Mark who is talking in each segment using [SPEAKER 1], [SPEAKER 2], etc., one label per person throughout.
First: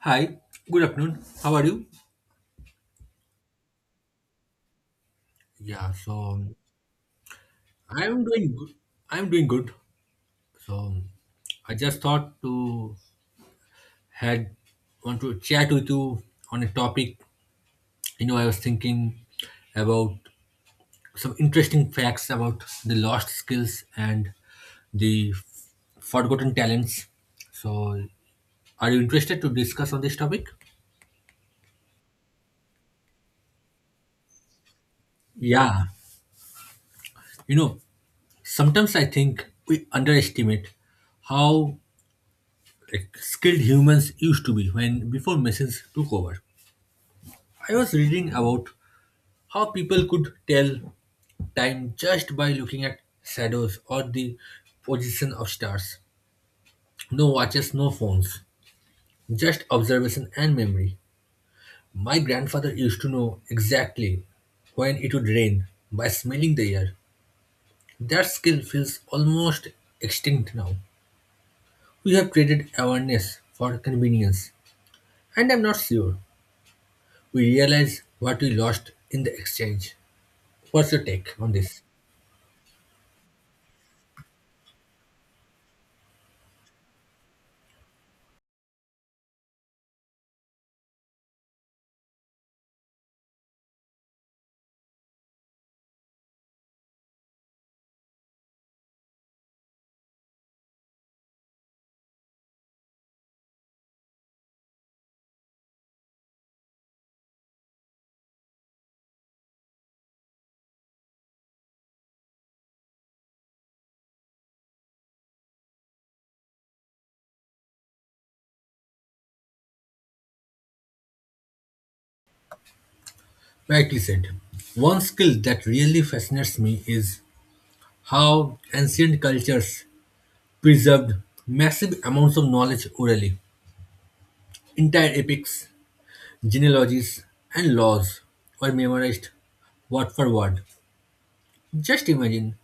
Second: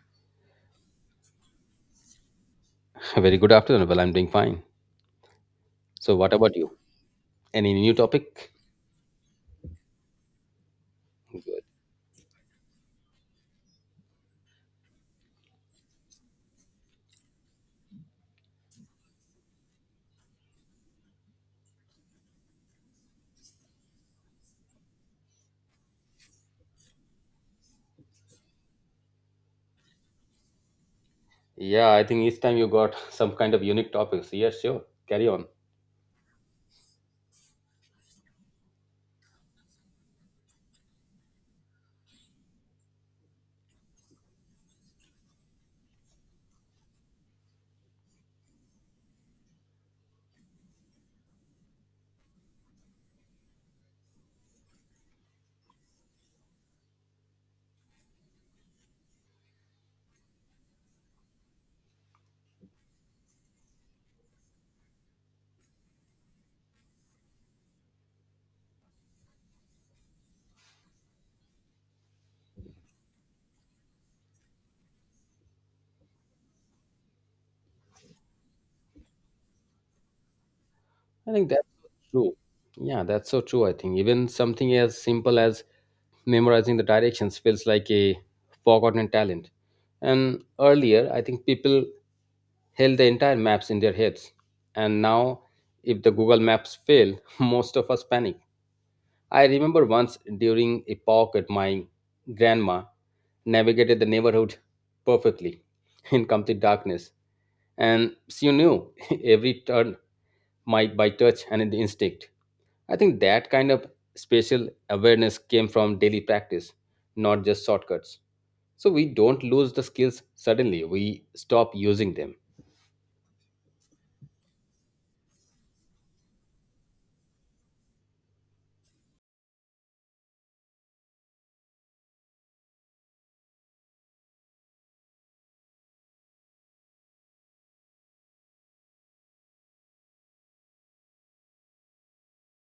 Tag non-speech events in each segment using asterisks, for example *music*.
[SPEAKER 1] Hi, good afternoon. How are you?
[SPEAKER 2] *laughs* A Very good afternoon. Well, I'm doing fine.
[SPEAKER 1] Yeah,
[SPEAKER 2] So, what
[SPEAKER 1] so
[SPEAKER 2] about you? Any new
[SPEAKER 1] I'm
[SPEAKER 2] topic?
[SPEAKER 1] doing good. I'm doing good. So I just thought to had want to chat with you on a topic. I was thinking about some interesting facts about the lost skills and the forgotten talents. So are you interested to discuss on this topic?
[SPEAKER 2] Yeah, I think each time you got *laughs* some kind of unique topics. Yeah, sure. Carry on.
[SPEAKER 1] Yeah, you know, sometimes I think we underestimate how, like, skilled humans used to be when before machines took over. I was reading about how people could tell time just by looking at shadows or the position of stars. No watches, no phones, just observation and memory. My grandfather used to know exactly when it would rain by smelling the air. That skill feels almost extinct now. We have traded awareness for convenience, and I'm not sure we realize what we lost in the exchange. What's your
[SPEAKER 2] I
[SPEAKER 1] take
[SPEAKER 2] think
[SPEAKER 1] on
[SPEAKER 2] that's
[SPEAKER 1] this?
[SPEAKER 2] true. Yeah, that's so true. I think even something as simple as memorizing the directions feels like a forgotten talent. And earlier, I think people held the entire maps in their heads. And now, if the Google Maps fail, *laughs* most of us panic. I remember once during a walk at my grandma navigated the neighborhood perfectly *laughs* in complete darkness, and she knew *laughs* every turn my by touch and the instinct. I think that kind of spatial awareness came from daily practice, not just shortcuts. So we don't lose the skills suddenly; we stop using them.
[SPEAKER 1] Rightly said. One skill that really fascinates me is how ancient cultures preserved massive amounts of knowledge orally. Entire epics, genealogies, and laws were memorized word for word. Just imagine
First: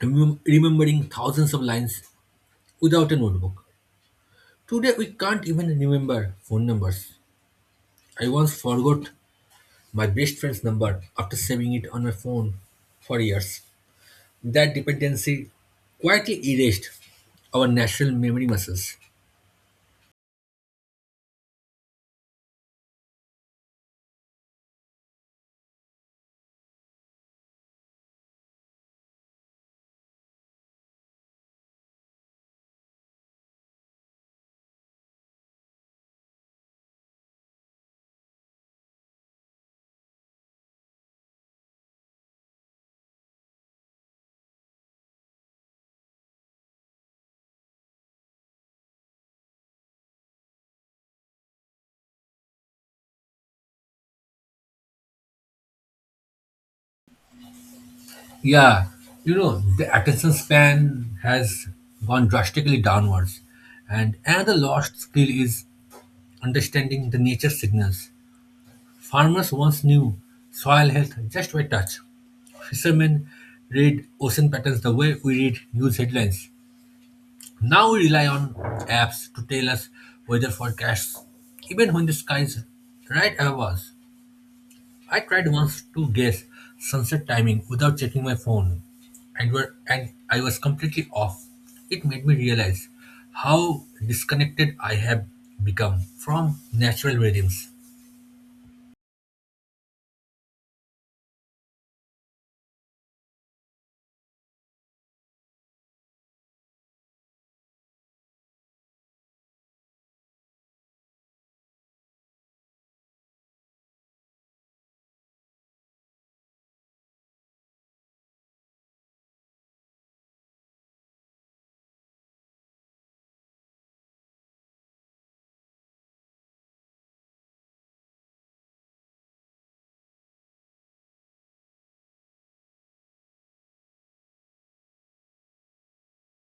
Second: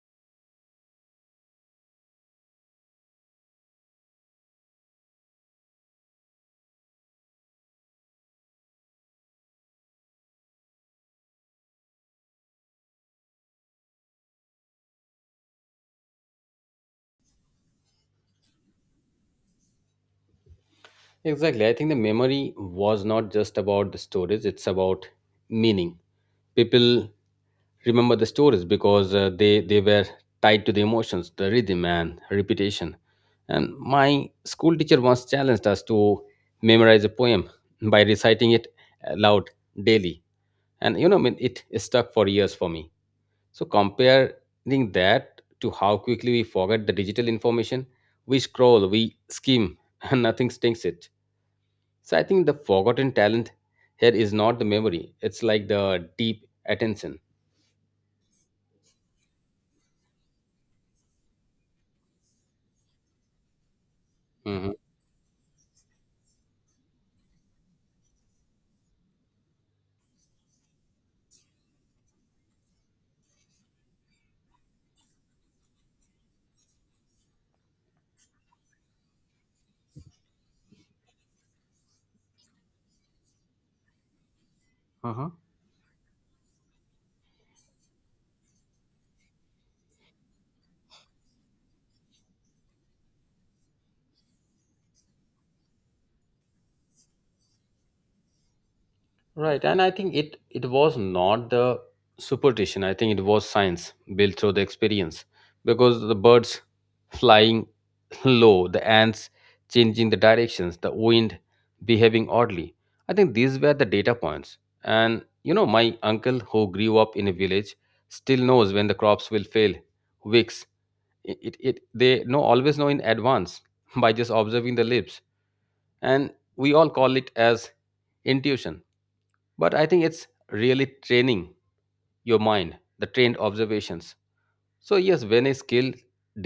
[SPEAKER 1] remembering thousands of lines without a notebook. Today we can't even remember phone numbers. I once forgot my best friend's number after saving it on my phone for years. That dependency quietly erased our natural memory muscles.
[SPEAKER 2] Exactly. I think the memory was not just about the storage, it's about meaning. People remember the stories because they were tied to the emotions, the rhythm and repetition, and my school teacher once challenged us to memorize a poem by reciting it aloud daily. And I mean, it stuck for years for me. So comparing that to how quickly we forget the digital information, we scroll, we skim, *laughs* and nothing stinks it. So I think the forgotten talent here is not the memory, it's like the deep attention.
[SPEAKER 1] Yeah, the attention span has gone drastically downwards. And another
[SPEAKER 2] Mhm.
[SPEAKER 1] lost skill is understanding the nature signals. Farmers once knew soil health just by touch. Fishermen read ocean patterns the way we read news headlines. Now we rely on apps to tell us weather forecasts, even when the sky is right above us. I
[SPEAKER 2] Uh-huh.
[SPEAKER 1] tried once to guess sunset timing without checking my phone, and I was completely off. It made me realize how disconnected I have become from natural rhythms.
[SPEAKER 2] Right, and I think it was not the superstition. I think it was science built through the experience, because the birds flying *laughs* low, the ants changing the directions, the wind behaving oddly. I think these were the data points. And my uncle who grew up in a village still knows when the crops will fail, weeks. It they know always know in advance *laughs* by just observing the leaves, and we all call it as intuition, but I think it's really training your mind, the trained observations. So yes, when a skill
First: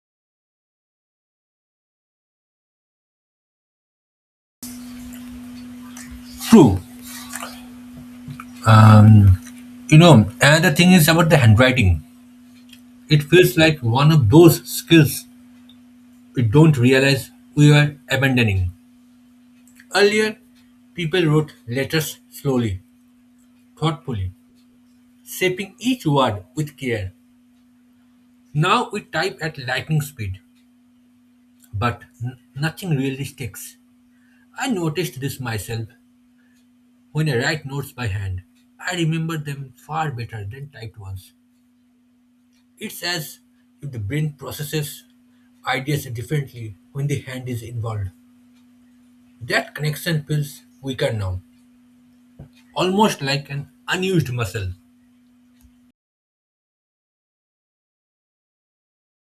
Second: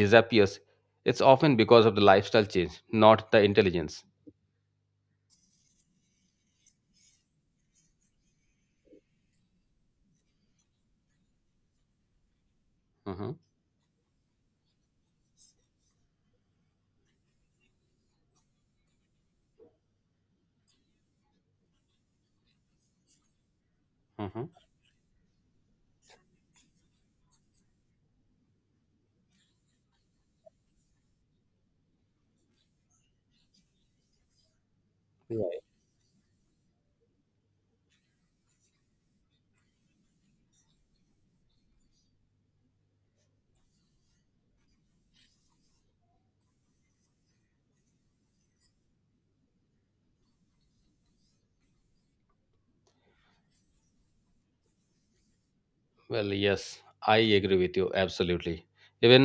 [SPEAKER 2] disappears, it's often because of the lifestyle change, not the intelligence.
[SPEAKER 1] True. Um, another thing is about the handwriting. It
[SPEAKER 2] Hmm.
[SPEAKER 1] feels like one of those skills we don't realize we are abandoning. Earlier, people wrote letters slowly, thoughtfully,
[SPEAKER 2] Hmm.
[SPEAKER 1] shaping each word with care. Now we type at lightning speed, but nothing really sticks. I noticed this
[SPEAKER 2] Right.
[SPEAKER 1] myself when I write notes by hand. I remember them far better than typed ones. It's as if the brain processes ideas differently when the hand is involved. That connection feels weaker now, almost like an unused muscle.
[SPEAKER 2] Well, yes, I agree with you absolutely. Even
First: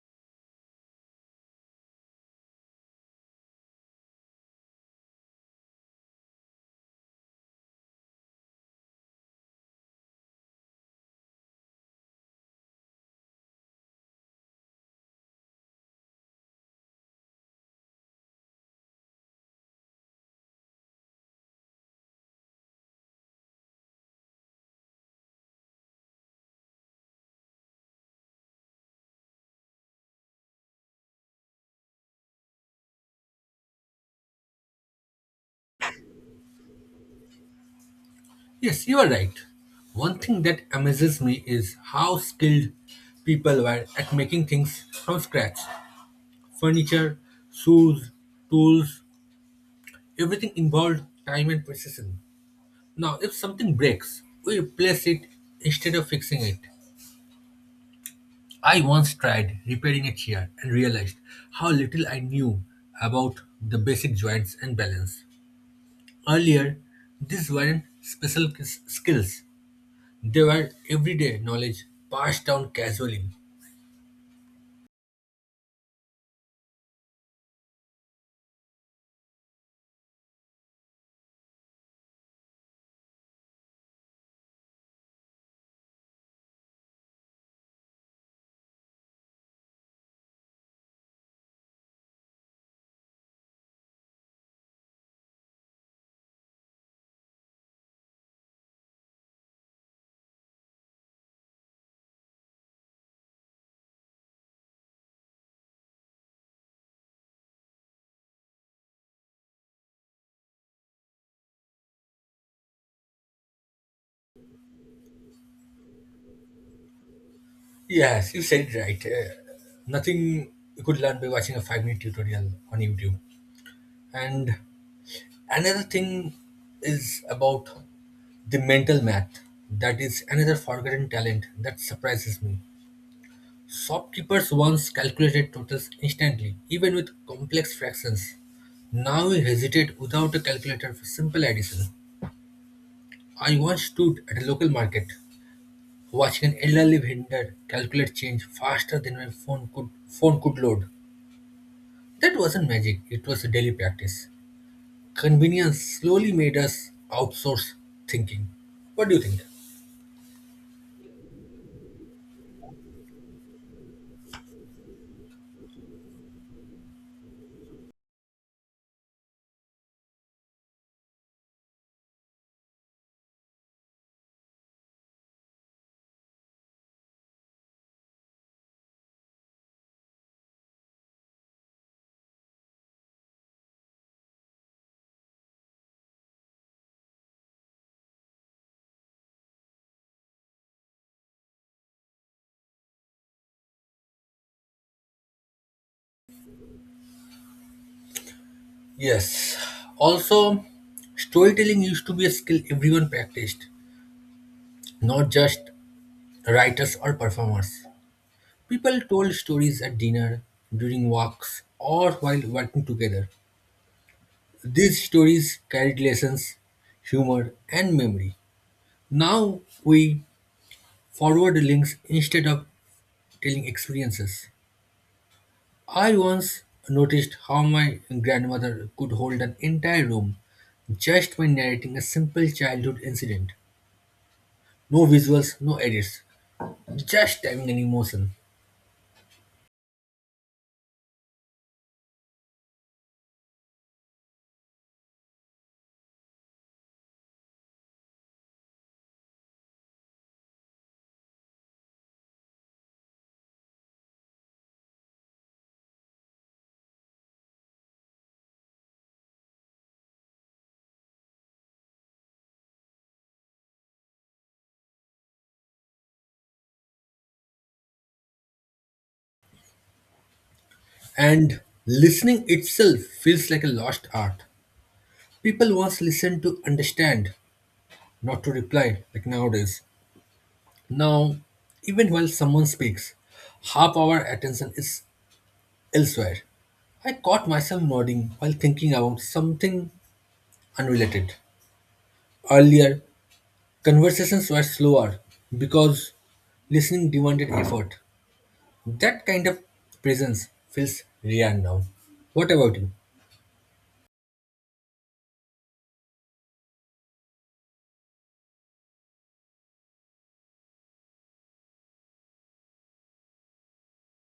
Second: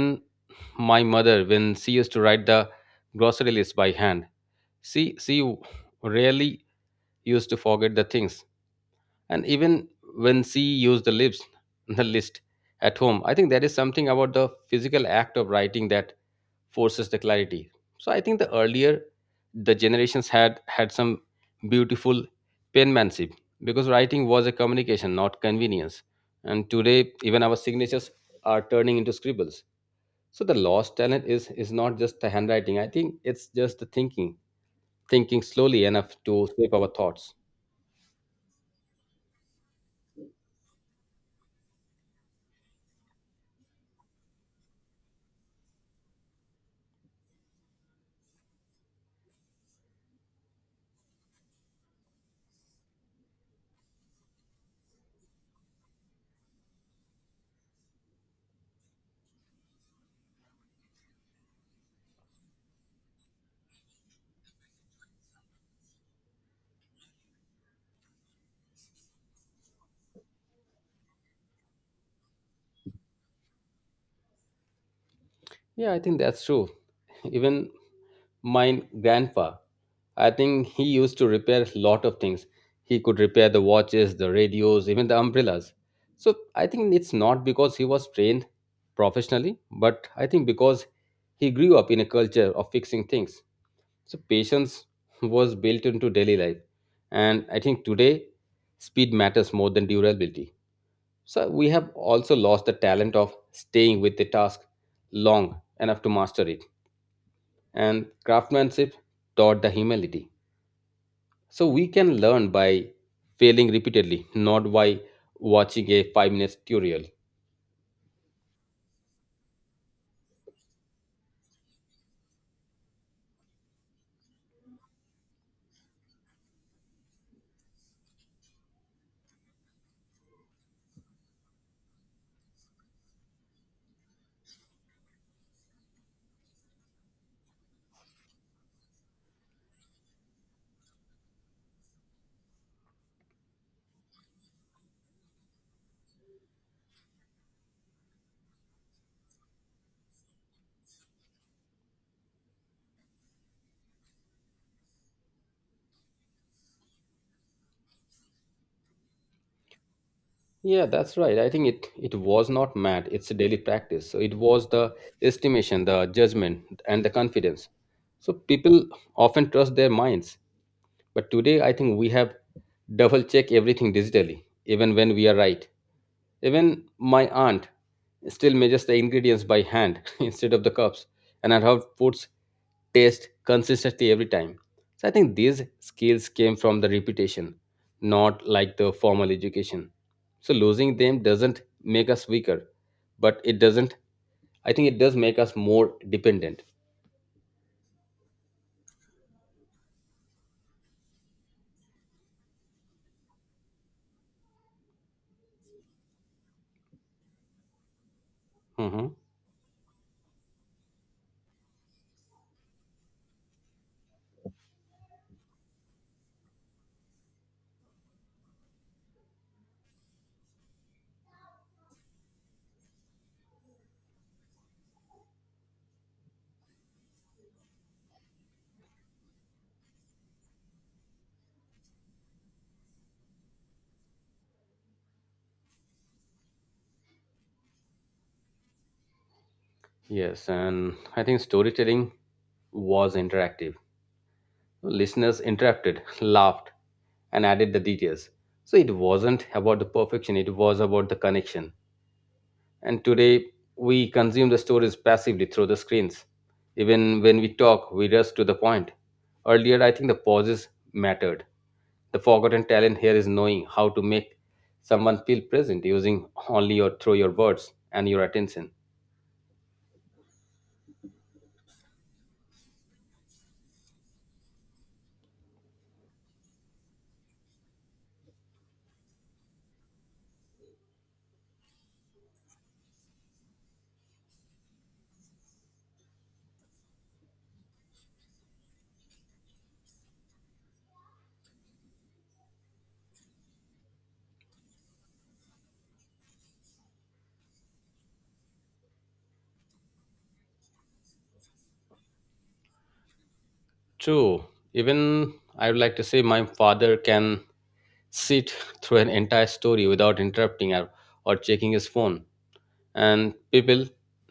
[SPEAKER 2] my mother, when she used to write the grocery list by hand, she rarely used to forget the things. And even when she used the lips, *laughs* the list at home, I think there is something about the physical act of writing that forces the clarity. So I think the earlier the generations had had some beautiful penmanship, because writing was a communication not convenience. And today even our signatures are turning into scribbles. So the lost talent is not just the handwriting, I think it's just the thinking. Thinking slowly enough to shape our thoughts.
[SPEAKER 1] Yes, you are right. One thing that amazes me is how skilled people were at making things from scratch. Furniture, shoes, tools, everything involved time and precision. Now, if something breaks, we replace it instead of fixing it. I once tried repairing a chair and realized how little I knew about the basic joints and balance. Earlier, these weren't special skills. They were everyday knowledge passed down casually.
[SPEAKER 2] Yeah, I think that's true. Even mine grandpa. I think he used to repair a lot of things. He could repair the watches, the radios, even the umbrellas. So I think it's not because he was trained professionally, but I think because he grew up in a culture of fixing things. So patience *laughs* was built into daily life. And I think today, speed matters more than durability. So we have also lost the talent of staying with the task long enough to master it, and craftsmanship taught the humility. So we can learn by failing repeatedly, not by watching a 5 minutes tutorial.
[SPEAKER 1] Yes, you said it right. Nothing you could learn by watching a 5-minute tutorial on YouTube. And another thing is about the mental math. That is another forgotten talent that surprises me. Shopkeepers once calculated totals instantly, even with complex fractions. Now we hesitate without a calculator for simple addition. I once stood at a local market watching an elderly vendor calculate change faster than my phone could load. That wasn't magic, it was a daily practice. Convenience slowly made us outsource thinking. What do you think?
[SPEAKER 2] Yeah, that's right. I think it was not math; it's a daily practice. So it was the estimation, the judgment, and the confidence. So people often trust their minds, but today, I think we have double check everything digitally, even when we are right. Even my aunt still measures the ingredients by hand *laughs* instead of the cups, and her outputs taste consistently every time. So I think these skills came from the reputation, not like the formal education. So losing them doesn't make us weaker, but it doesn't. I think it does make us more dependent.
[SPEAKER 1] Yes. Also, storytelling used to be a skill everyone practiced, not just writers or performers. People
[SPEAKER 2] Hmm.
[SPEAKER 1] told stories at dinner, during walks, or while working together. These stories carried lessons, humor, and memory. Now we forward links instead of telling experiences. I once noticed how my grandmother could hold an entire room just by narrating a simple childhood incident. No visuals, no edits, just having an emotion.
[SPEAKER 2] Yes, and I think storytelling was interactive. Listeners interrupted, *laughs* laughed, and added the details. So it wasn't about the perfection, it was about the connection. And today, we consume the stories passively through the screens. Even when we talk, we rush to the point. Earlier, I think the pauses mattered. The forgotten talent here is knowing how to make someone feel present using only your through your words and your attention.
[SPEAKER 1] And listening itself feels like a lost art. People once listened to understand, not to reply, like nowadays. Now, even while someone speaks, half our attention is elsewhere. I caught myself nodding while thinking about something unrelated. Earlier, conversations were slower because listening demanded effort. That kind of presence feels rare now. What about you?
[SPEAKER 2] True. Even I would like to say my father can sit through an entire story without interrupting, or checking his phone, and people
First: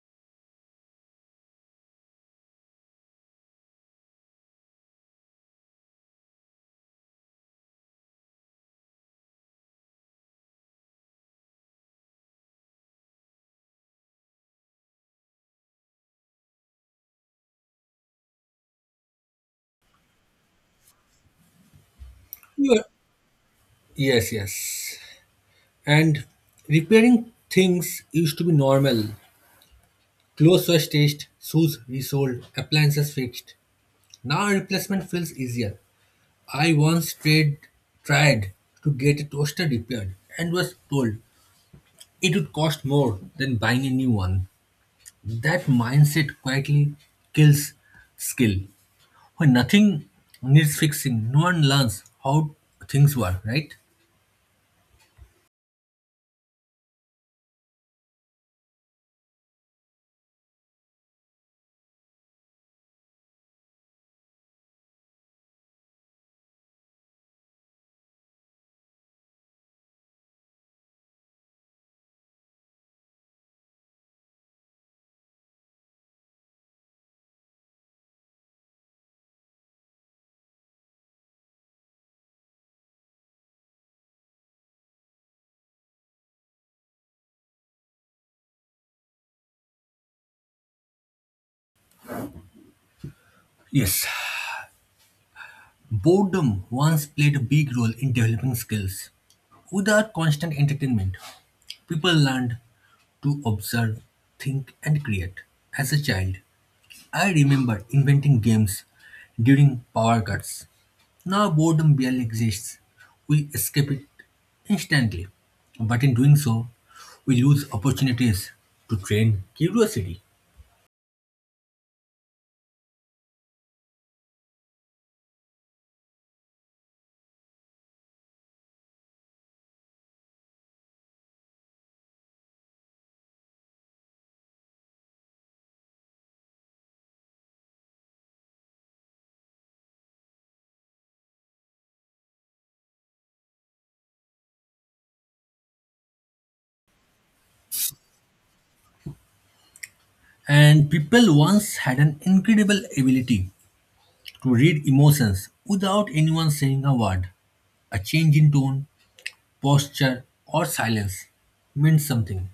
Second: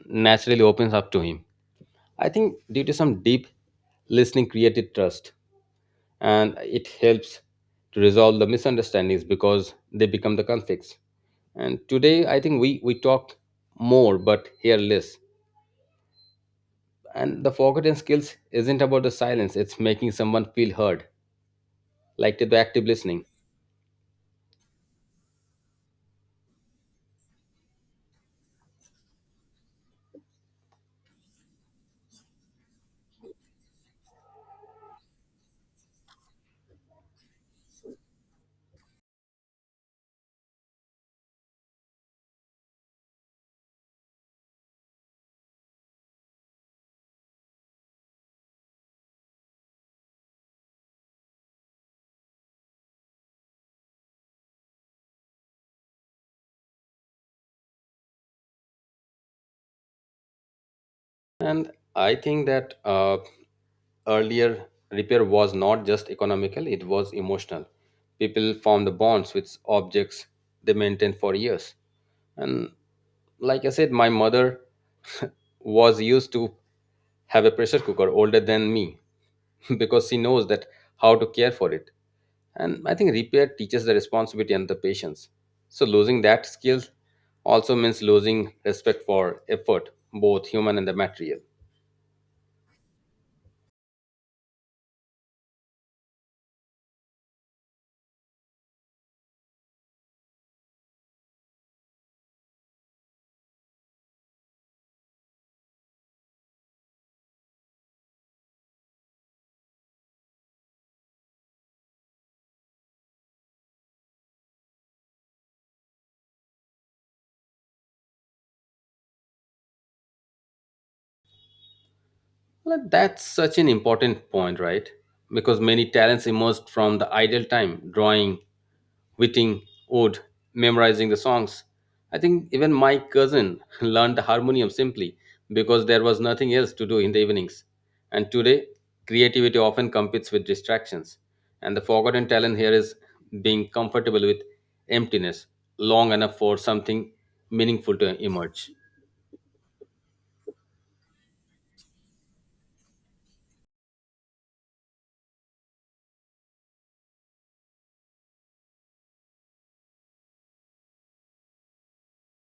[SPEAKER 2] naturally opens up to him. I think due to some deep listening created trust, and it helps to resolve the misunderstandings because they become the conflicts. And today, I think we talk more but hear less. And the forgotten skills isn't about the silence; it's making someone feel heard, like to the
[SPEAKER 1] You
[SPEAKER 2] active
[SPEAKER 1] are-
[SPEAKER 2] listening.
[SPEAKER 1] Yes, yes. And repairing things used to be normal. Clothes were stitched, shoes resold, appliances fixed. Now replacement feels easier. I once tried to get a toaster repaired and was told it would cost more than buying a new one. That mindset quietly kills skill. When nothing needs fixing, no one learns how things work, right?
[SPEAKER 2] And I think that earlier repair was not just economical, it was emotional. People formed the bonds with objects they maintained for years. And like I said, my mother *laughs* was used to have a pressure cooker older than me, *laughs* because she knows that how to care for it. And I think repair teaches the responsibility and the patience. So losing that skill also means losing respect for effort, both human and the material.
[SPEAKER 1] Yes, boredom once played a big role in developing skills. Without constant entertainment, people learned to observe, think, and create as a child. I remember inventing games during power cuts. Now boredom barely exists. We escape it instantly. But in doing so, we lose opportunities to train curiosity.
[SPEAKER 2] Well, that's such an important point, right? Because many talents emerged from the idle time, drawing, witting ode, memorizing the songs. I think even my cousin *laughs* learned the harmonium simply because there was nothing else to do in the evenings. And today, creativity often competes with distractions. And the forgotten talent here is being comfortable with emptiness long enough for something meaningful to emerge.
[SPEAKER 1] And people once had an incredible ability to read emotions without anyone saying a word. A change in tone, posture, or silence meant something.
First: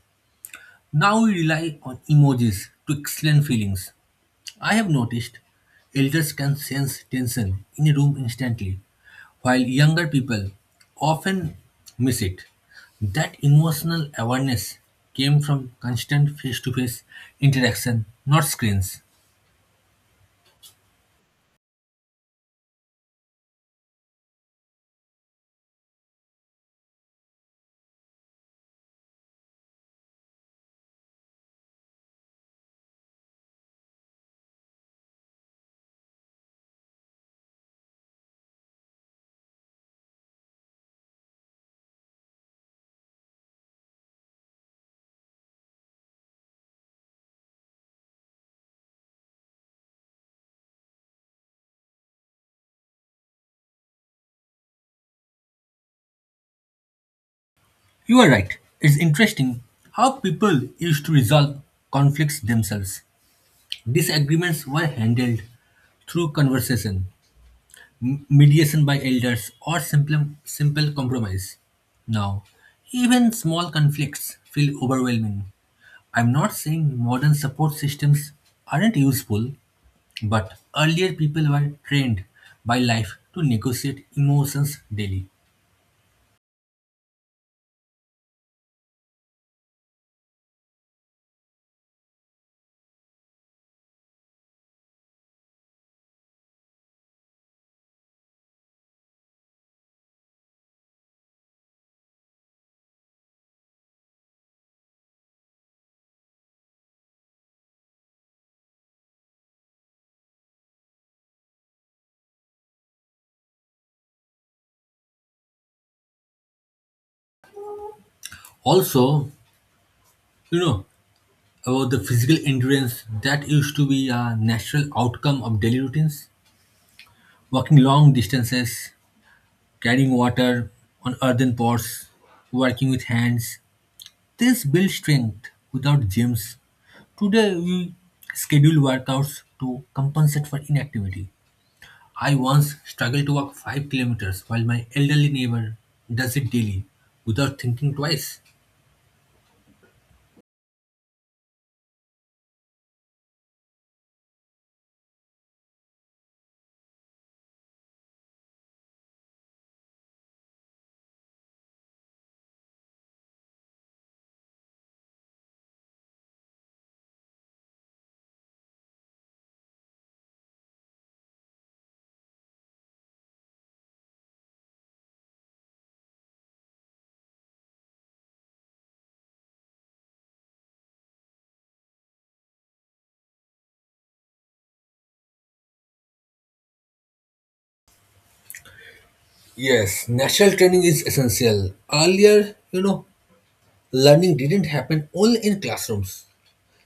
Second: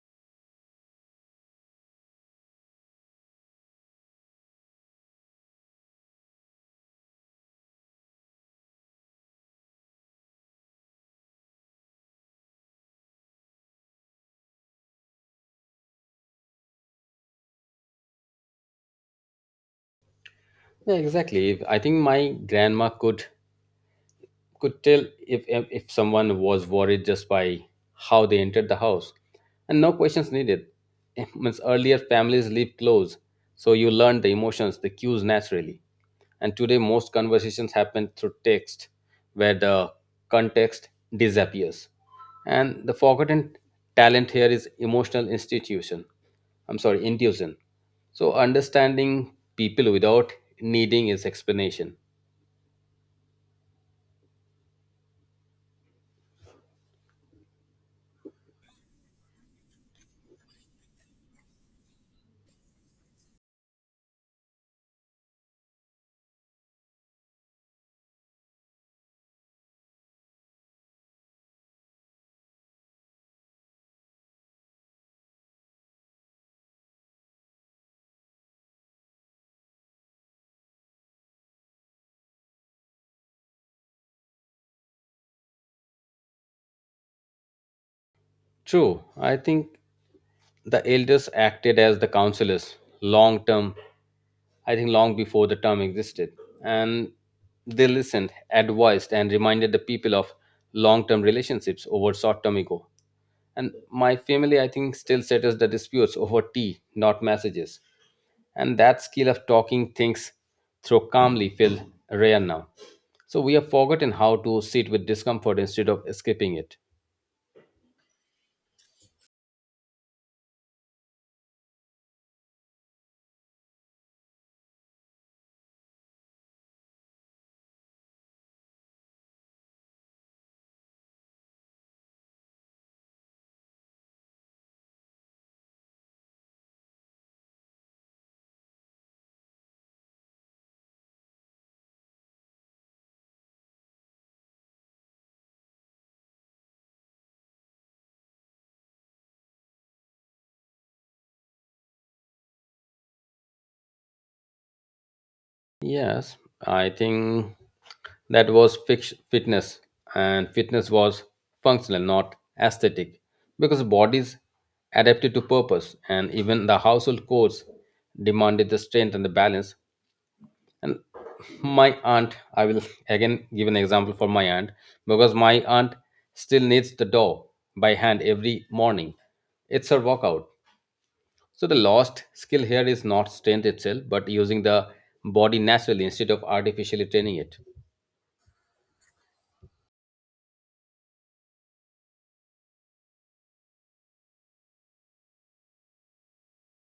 [SPEAKER 1] Now we rely on emojis to explain feelings. I have noticed elders can sense tension in a room instantly, while younger people often miss it. That emotional awareness came from constant face to face interaction, not screens.
[SPEAKER 2] Yeah, exactly. I think my grandma could tell if someone was worried just by how they entered the house. And no questions needed. *laughs* It means earlier families lived close, so you learned the emotions, the cues naturally. And today most conversations happen through text, where the context disappears. And the forgotten talent here is emotional institution. I'm sorry, intuition. So understanding people without needing is explanation.
[SPEAKER 1] You are right. It's interesting how people used to resolve conflicts themselves. Disagreements were handled through conversation, mediation by elders, or simple compromise. Now, even small conflicts feel overwhelming. I'm not saying modern support systems aren't useful, but earlier people were trained by life to negotiate emotions daily.
[SPEAKER 2] True. I think the elders acted as the counselors long term, I think long before the term existed. And they listened, advised, and reminded the people of long term relationships over short term ego. And my family, I think, still settles the disputes over tea, not messages. And that skill of talking things through calmly feels rare now. So we have forgotten how to sit with discomfort instead of escaping it.
[SPEAKER 1] Also, you know, about the physical endurance that used to be a natural outcome of daily routines. Walking long distances, carrying water on earthen pots, working with hands. This builds strength without gyms. Today we schedule workouts to compensate for inactivity. I once struggled to walk 5 kilometers while my elderly neighbor does it daily without thinking twice.
[SPEAKER 2] Yes, I think that was fitness, and fitness was functional not aesthetic, because bodies adapted to purpose, and even the household chores demanded the strength and the balance. And my aunt, I will again give an example for my aunt, because my aunt still knits the dough by hand every morning. It's her workout. So the lost skill here is not strength itself, but using the body naturally instead of artificially training it.
[SPEAKER 1] Yes, natural training is essential. Earlier, learning didn't happen only in classrooms.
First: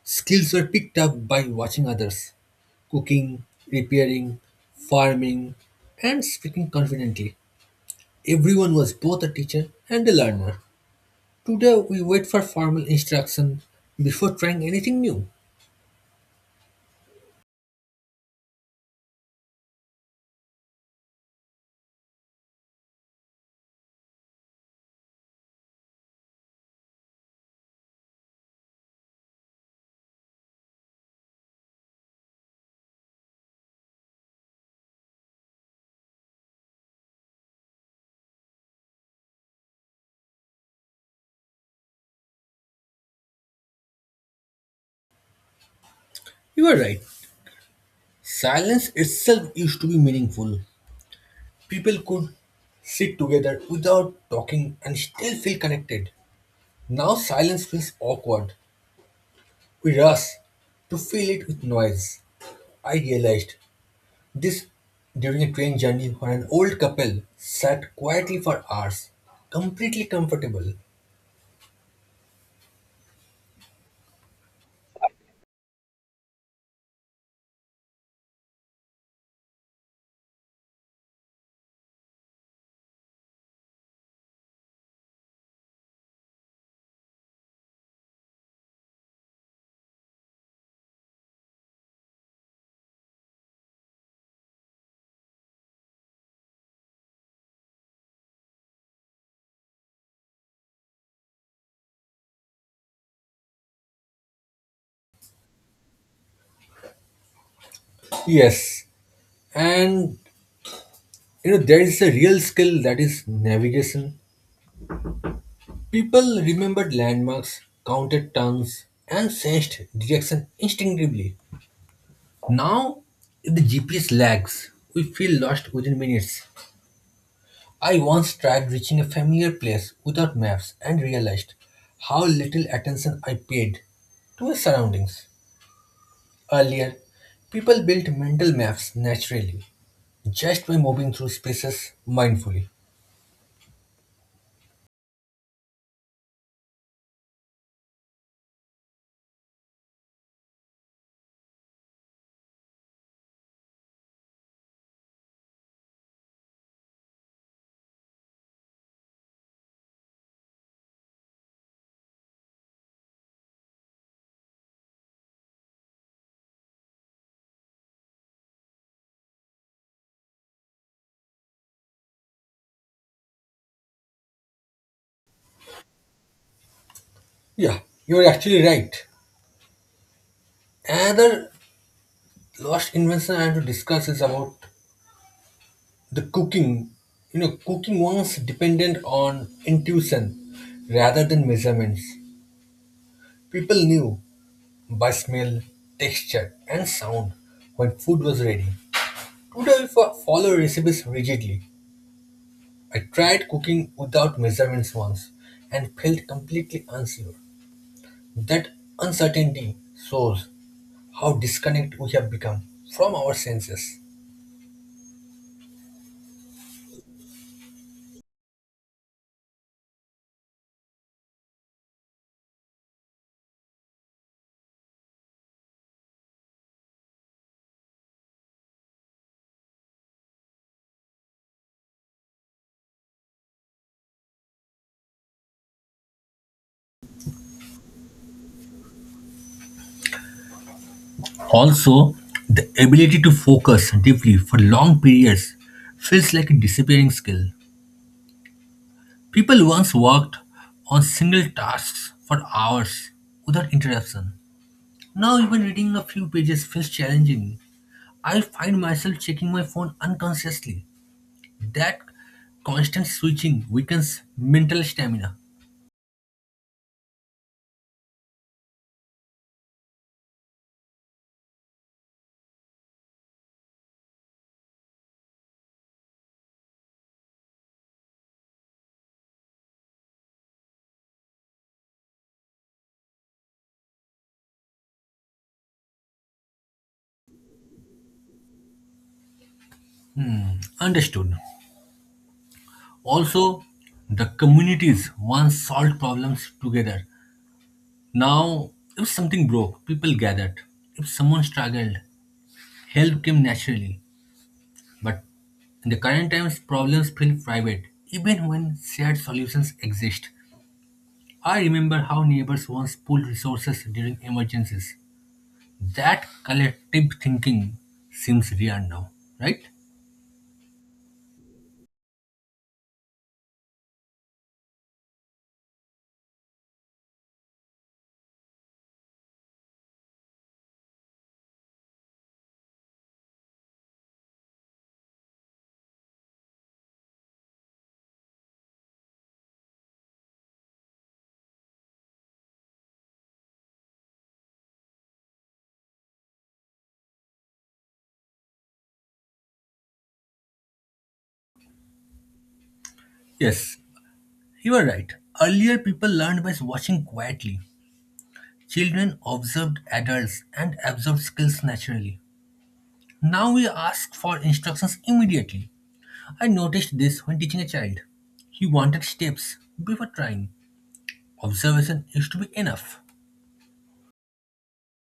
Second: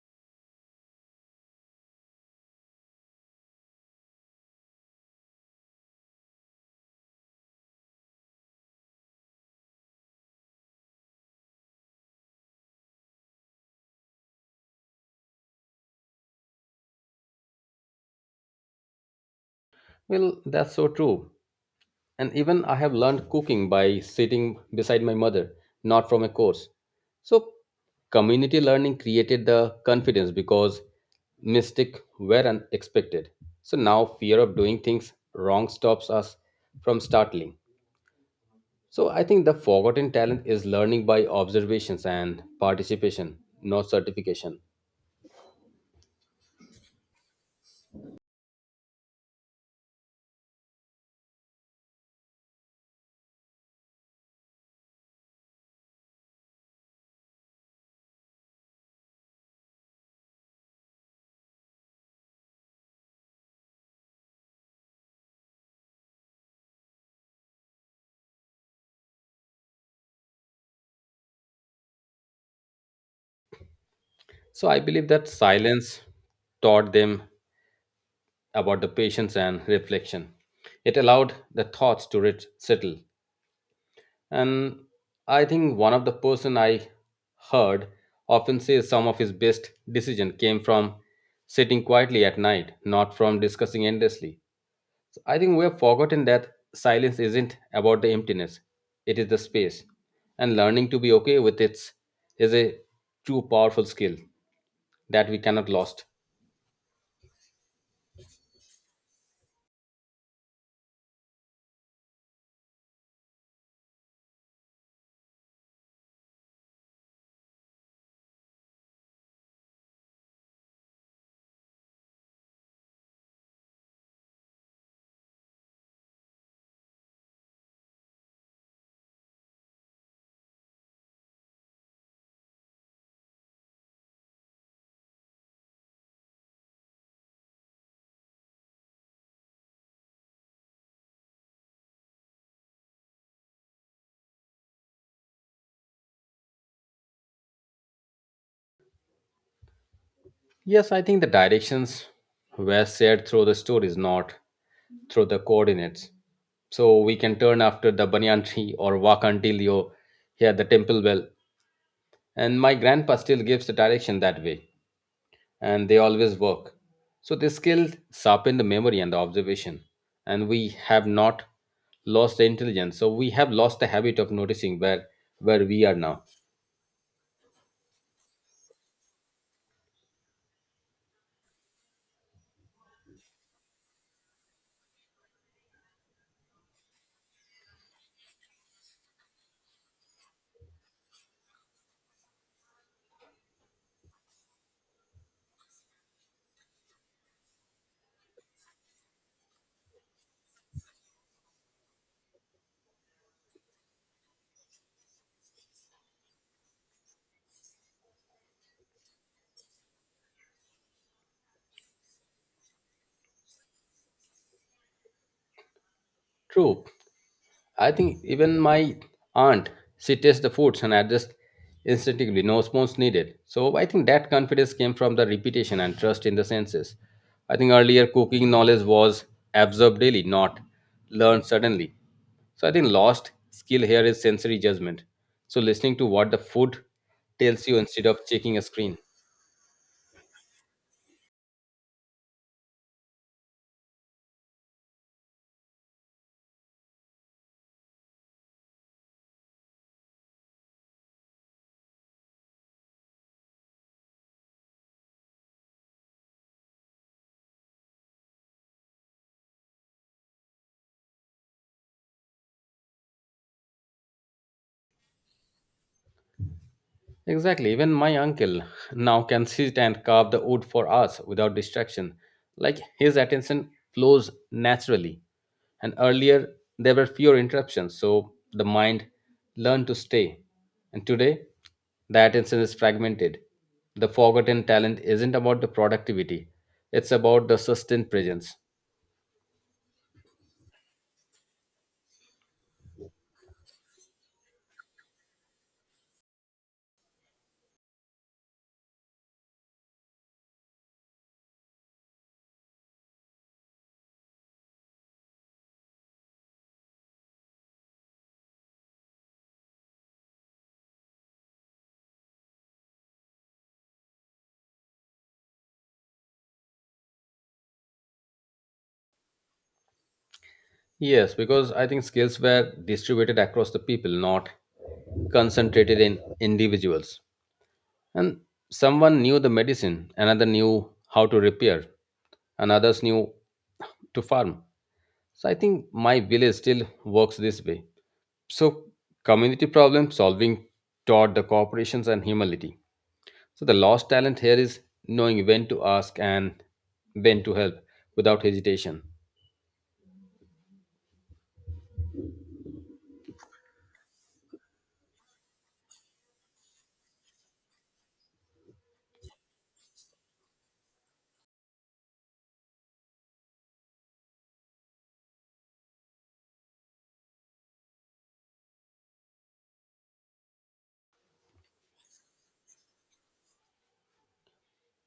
[SPEAKER 1] Skills were picked up by watching others cooking, repairing, farming, and speaking confidently. Everyone was both a teacher and a learner. Today we wait for formal instruction before trying anything new.
[SPEAKER 2] Well, that's so true. And even I have learned cooking by sitting beside my mother, not from a course. So community learning created the confidence, because mistakes were unexpected. So now fear of doing things wrong stops us from startling. So I think the forgotten talent is learning by observations and participation, not certification.
[SPEAKER 1] You are right. Silence itself used to be meaningful. People could sit together without talking and still feel connected. Now silence feels awkward. We rush to fill it with noise. I realized this during a train journey when an old couple sat quietly for hours, completely comfortable.
[SPEAKER 2] So I believe that silence taught them about the patience and reflection. It allowed the thoughts to settle. And I think one of the person I heard often says some of his best decision came from sitting quietly at night, not from discussing endlessly. So I think we have forgotten that silence isn't about the emptiness; it is the space. And learning to be okay with its a true powerful skill that we cannot lost.
[SPEAKER 1] Yes, and there is a real skill that is navigation. People remembered landmarks, counted turns, and sensed direction instinctively. Now, if the GPS lags, we feel lost within minutes. I once tried reaching a familiar place without maps and realized how little attention I paid to my surroundings. Earlier, people built mental maps naturally, just by moving through spaces mindfully.
[SPEAKER 2] Yes, I think the directions were shared through the stories, not through the coordinates. So we can turn after the banyan tree or walk until you hear the temple bell. And my grandpa still gives the direction that way, and they always work. So this skill sharpened the memory and the observation, and we have not lost the intelligence. So we have lost the habit of noticing where we are now.
[SPEAKER 1] Yeah, you're actually right. Another lost invention I want to discuss is about the cooking. Cooking was dependent on intuition rather than measurements. People knew by smell, texture, and sound when food was ready. Today, we follow recipes rigidly. I tried cooking without measurements once and felt completely unsure. That uncertainty shows how disconnected we have become from our senses.
[SPEAKER 2] True. I think even my aunt, she tastes the foods and adjusts instinctively, no spoons needed. So I think that confidence came from the repetition and trust in the senses. I think earlier cooking knowledge was absorbed daily, not learned suddenly. So I think lost skill here is sensory judgment. So listening to what the food tells you instead of checking a screen.
[SPEAKER 1] Also, the ability to focus deeply for long periods feels like a disappearing skill. People once worked on single tasks for hours without interruption. Now, even reading a few pages feels challenging. I find myself checking my phone unconsciously. That constant switching weakens mental stamina.
[SPEAKER 2] Exactly. Even my uncle now can sit and carve the wood for us without distraction. Like his attention flows naturally. And earlier, there were fewer interruptions, so the mind learned to stay. And today, the attention is fragmented. The forgotten talent isn't about the productivity, it's about the sustained presence.
[SPEAKER 1] Hmm, understood. Also, the communities once solved problems together. Now, if something broke, people gathered. If someone struggled, help came naturally. But in the current times, problems feel private, even when shared solutions exist. I remember how neighbors once pooled resources during emergencies. That collective thinking seems rare now, right?
[SPEAKER 2] Yes, because I think skills were distributed across the people, not concentrated in individuals. And someone knew the medicine, another knew how to repair, and others knew to farm. So I think my village still works this way. So community problem solving taught the cooperations and humility. So the lost talent here is knowing when to ask and when to help without hesitation.
[SPEAKER 1] Yes, you are right. Earlier, people learned by watching quietly. Children observed adults and absorbed skills naturally. Now we ask for instructions immediately. I noticed this when teaching a child. He wanted steps before trying. Observation used to be enough.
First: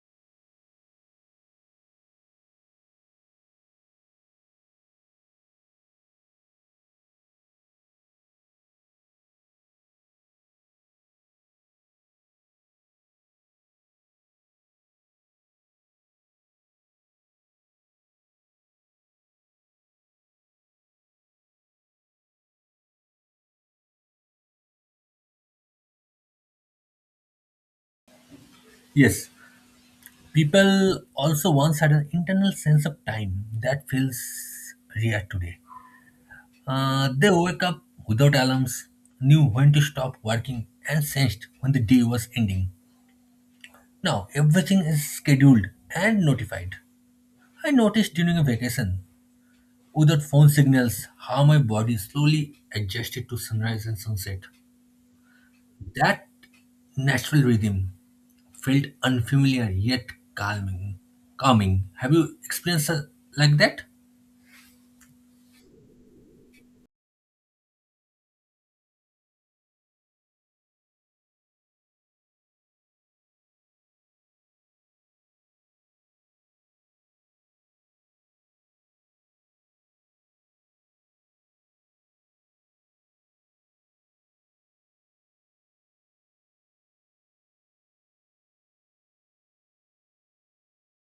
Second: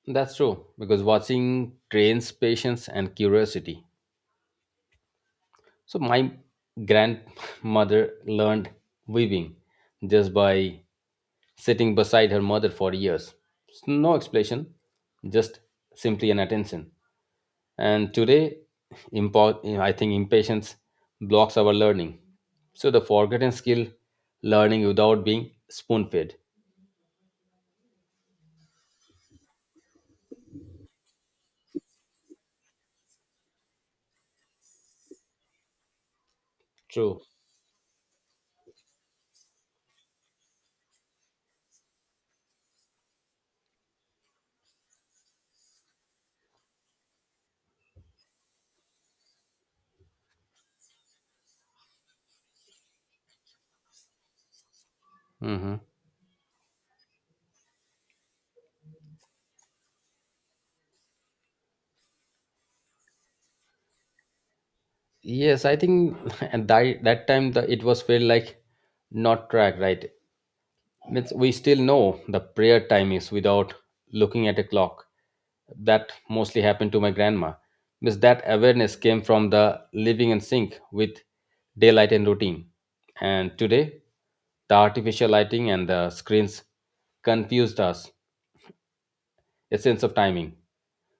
[SPEAKER 2] That's true because watching trains patience and curiosity. So my grandmother learned weaving just by sitting beside her mother for years. No explanation, just simply an attention. And today, I think impatience blocks our learning. So the forgotten skill, learning without being spoon-fed.
[SPEAKER 1] Yes, people also once had an internal sense of time that feels rare today. Uh,
[SPEAKER 2] True.
[SPEAKER 1] they woke up without alarms, knew when to stop working, and sensed when the day was ending. Now everything is scheduled and notified. I noticed during a vacation, without phone signals, how my body slowly adjusted to sunrise and sunset.
[SPEAKER 2] Hmm.
[SPEAKER 1] That natural rhythm felt unfamiliar yet calming. Calming. Have you experienced like that?
[SPEAKER 2] Yes, I think *laughs* at that time it was felt like not track, right? Means we still know the prayer time is without looking at a clock. That mostly happened to my grandma. Means that awareness came from the living in sync with daylight and routine. And today the artificial lighting and the screens confused us a sense of timing.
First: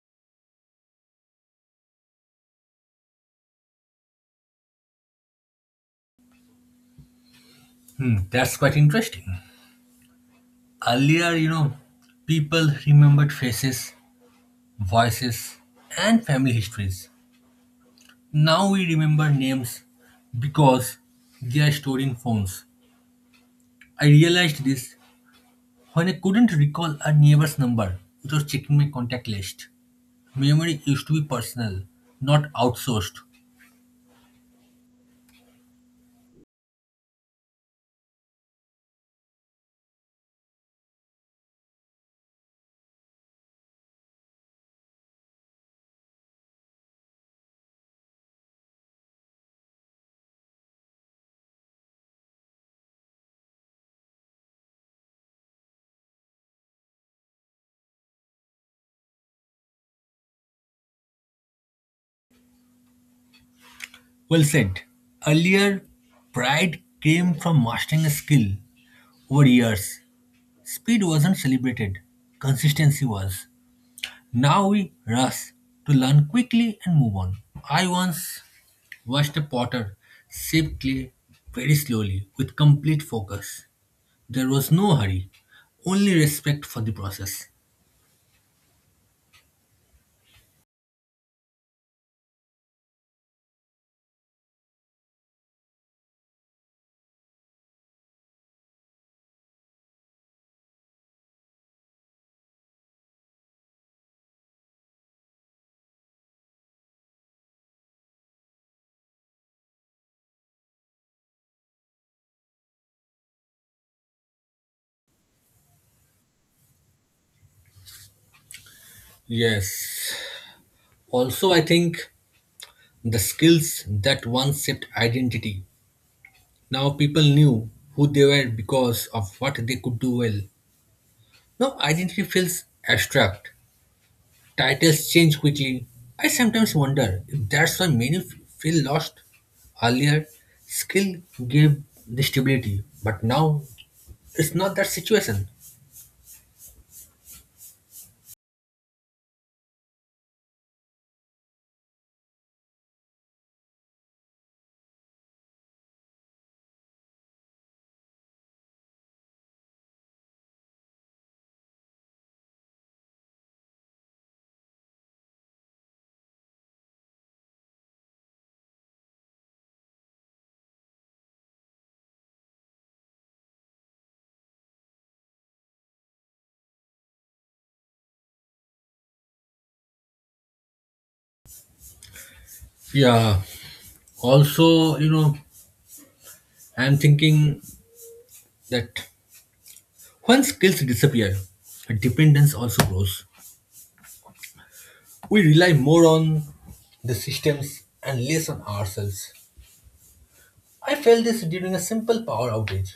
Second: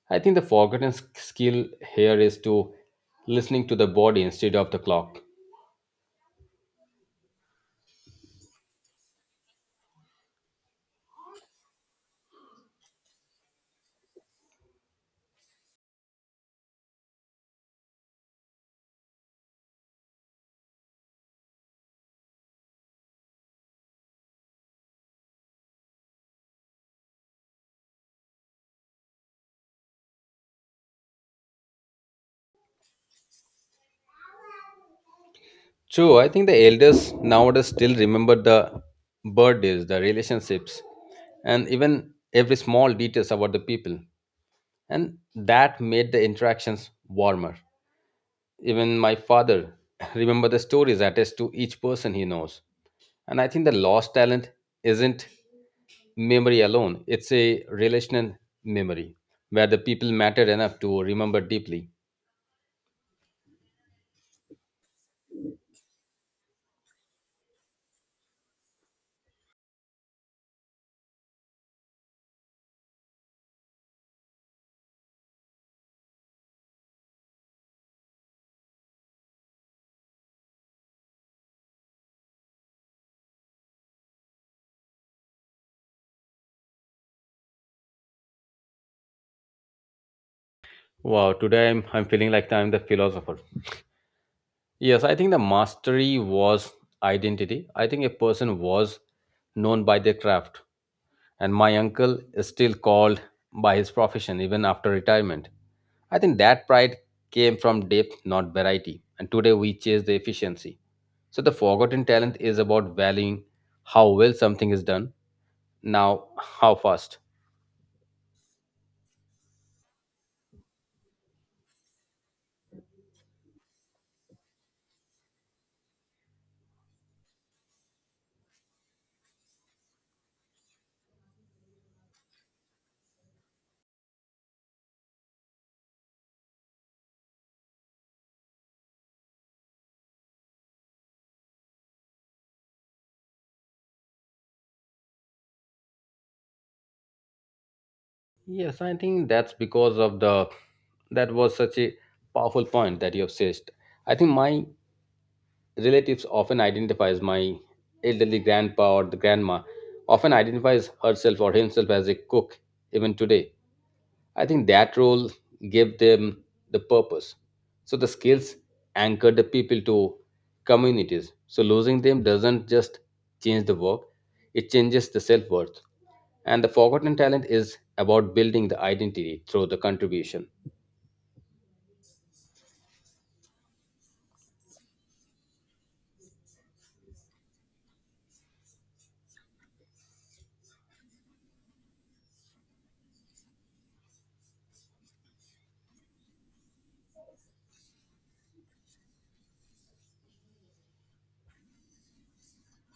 [SPEAKER 2] I think the forgotten skill here is to listening to the body instead of the clock.
[SPEAKER 1] Hmm, that's quite interesting. Earlier, people remembered faces, voices, and family histories. Now we remember names because they are stored in phones. I realized this when I couldn't recall a neighbor's number without checking my contact list. Memory used to be personal, not outsourced.
[SPEAKER 2] True, I think the elders nowadays still remember the birthdays, the relationships, and even every small details about the people. And that made the interactions warmer. Even my father *laughs* remember the stories attached to each person he knows. And I think the lost talent isn't memory alone, it's a relational memory where the people mattered enough to remember deeply.
[SPEAKER 1] Well said. Earlier, pride came from mastering a skill over years. Speed wasn't celebrated, consistency was. Now we rush to learn quickly and move on. I once watched a potter shape clay very slowly with complete focus. There was no hurry, only respect for the process.
[SPEAKER 2] Wow, today I'm feeling like I'm the philosopher. Yes, I think the mastery was identity. I think a person was known by their craft. And my uncle is still called by his profession even after retirement. I think that pride came from depth, not variety. And today we chase the efficiency. So the forgotten talent is about valuing how well something is done, now how fast.
[SPEAKER 1] Yes. Also, I think the skills that once shaped identity. Now people knew who they were because of what they could do well. Now identity feels abstract. Titles change quickly. I sometimes wonder if that's why many feel lost. Earlier, skill gave the stability, but now it's not that situation.
[SPEAKER 2] Yes, I think that's because of the that was such a powerful point that you have said. I think my relatives often identify as my elderly grandpa or the grandma often identifies herself or himself as a cook even today. I think that role gave them the purpose. So the skills anchor the people to communities. So losing them doesn't just change the work, it changes the self-worth. And the forgotten talent is about building the identity through the contribution.
[SPEAKER 1] Yeah. Also, I'm thinking that when skills disappear, dependence also grows. We rely more on the systems and less on ourselves. I felt this during a simple power outage.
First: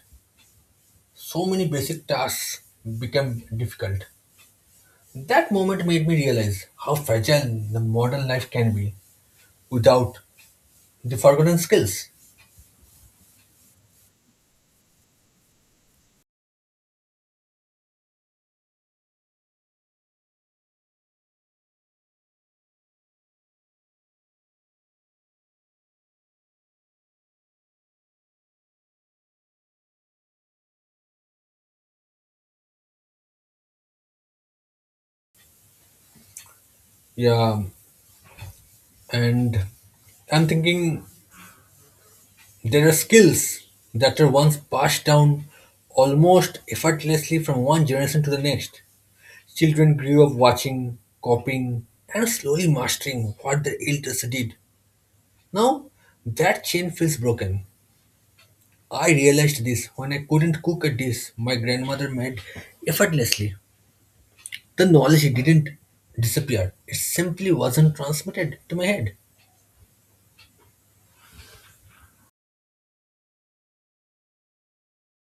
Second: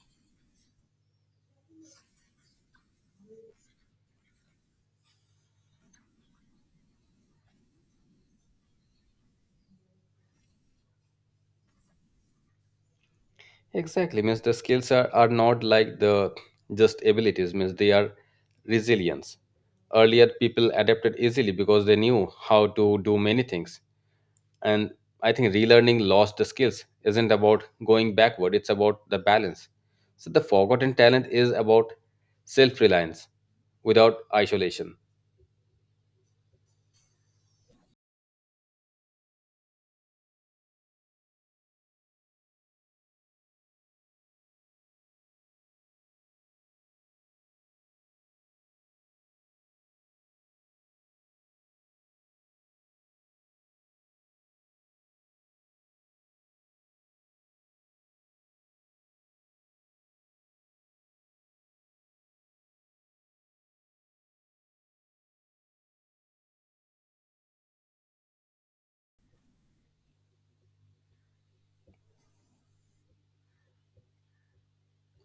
[SPEAKER 1] So many basic tasks became difficult. That moment made me realize how fragile the modern life can be without the forgotten skills.
[SPEAKER 2] Exactly, means the skills are not like the just abilities, means they are resilience. Earlier, people adapted easily because they knew how to do many things. And I think relearning lost the skills isn't about going backward, it's about the balance. So, the forgotten talent is about self reliance without isolation.
[SPEAKER 1] Yeah, and I'm thinking there are skills that are once passed down almost effortlessly from one generation to the next. Children grew up watching, copying, and slowly mastering what their elders did. Now, that chain feels broken. I realized this when I couldn't cook a dish my grandmother made effortlessly. The knowledge didn't disappear, it simply wasn't transmitted to my head.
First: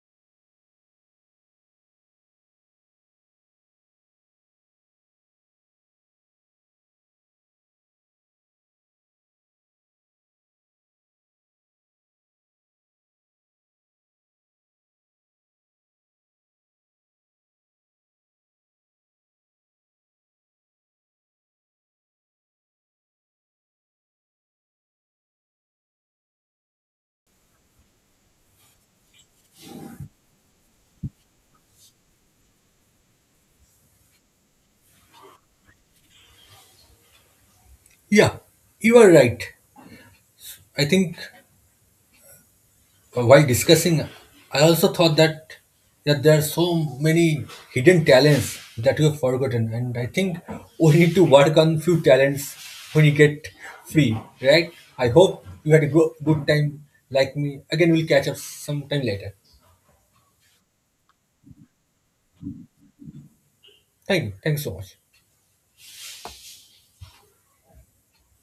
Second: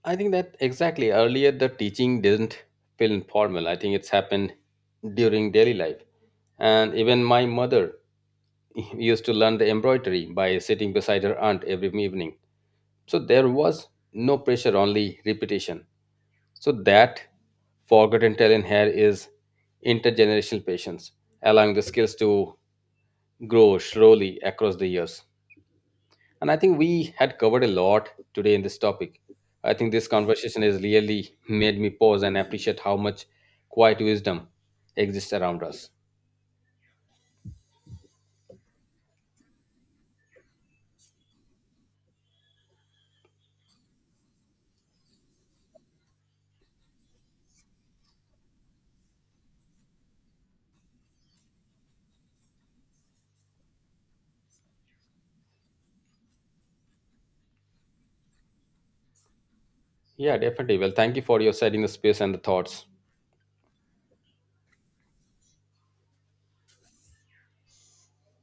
[SPEAKER 2] I think that exactly earlier the teaching didn't feel informal. I think it's happened during daily life. And even my mother *laughs* used to learn the embroidery by sitting beside her aunt every evening. So there was no pressure, only repetition. So that forgotten talent here is intergenerational patience, allowing the skills to grow slowly across the years. And I think we had covered a lot today in this topic. I think this conversation has really made me pause and appreciate how much quiet wisdom exists around us.
[SPEAKER 1] Yeah, you are right. I think while discussing, I also thought that there are so many hidden talents that we have forgotten, and I think we need to work on few talents when you get free, right? I hope you had a good time like me. Again, we'll catch up sometime later.
[SPEAKER 2] Yeah, definitely. Well, thank you for your setting the space and the thoughts.
[SPEAKER 1] Thank you. Thanks so much.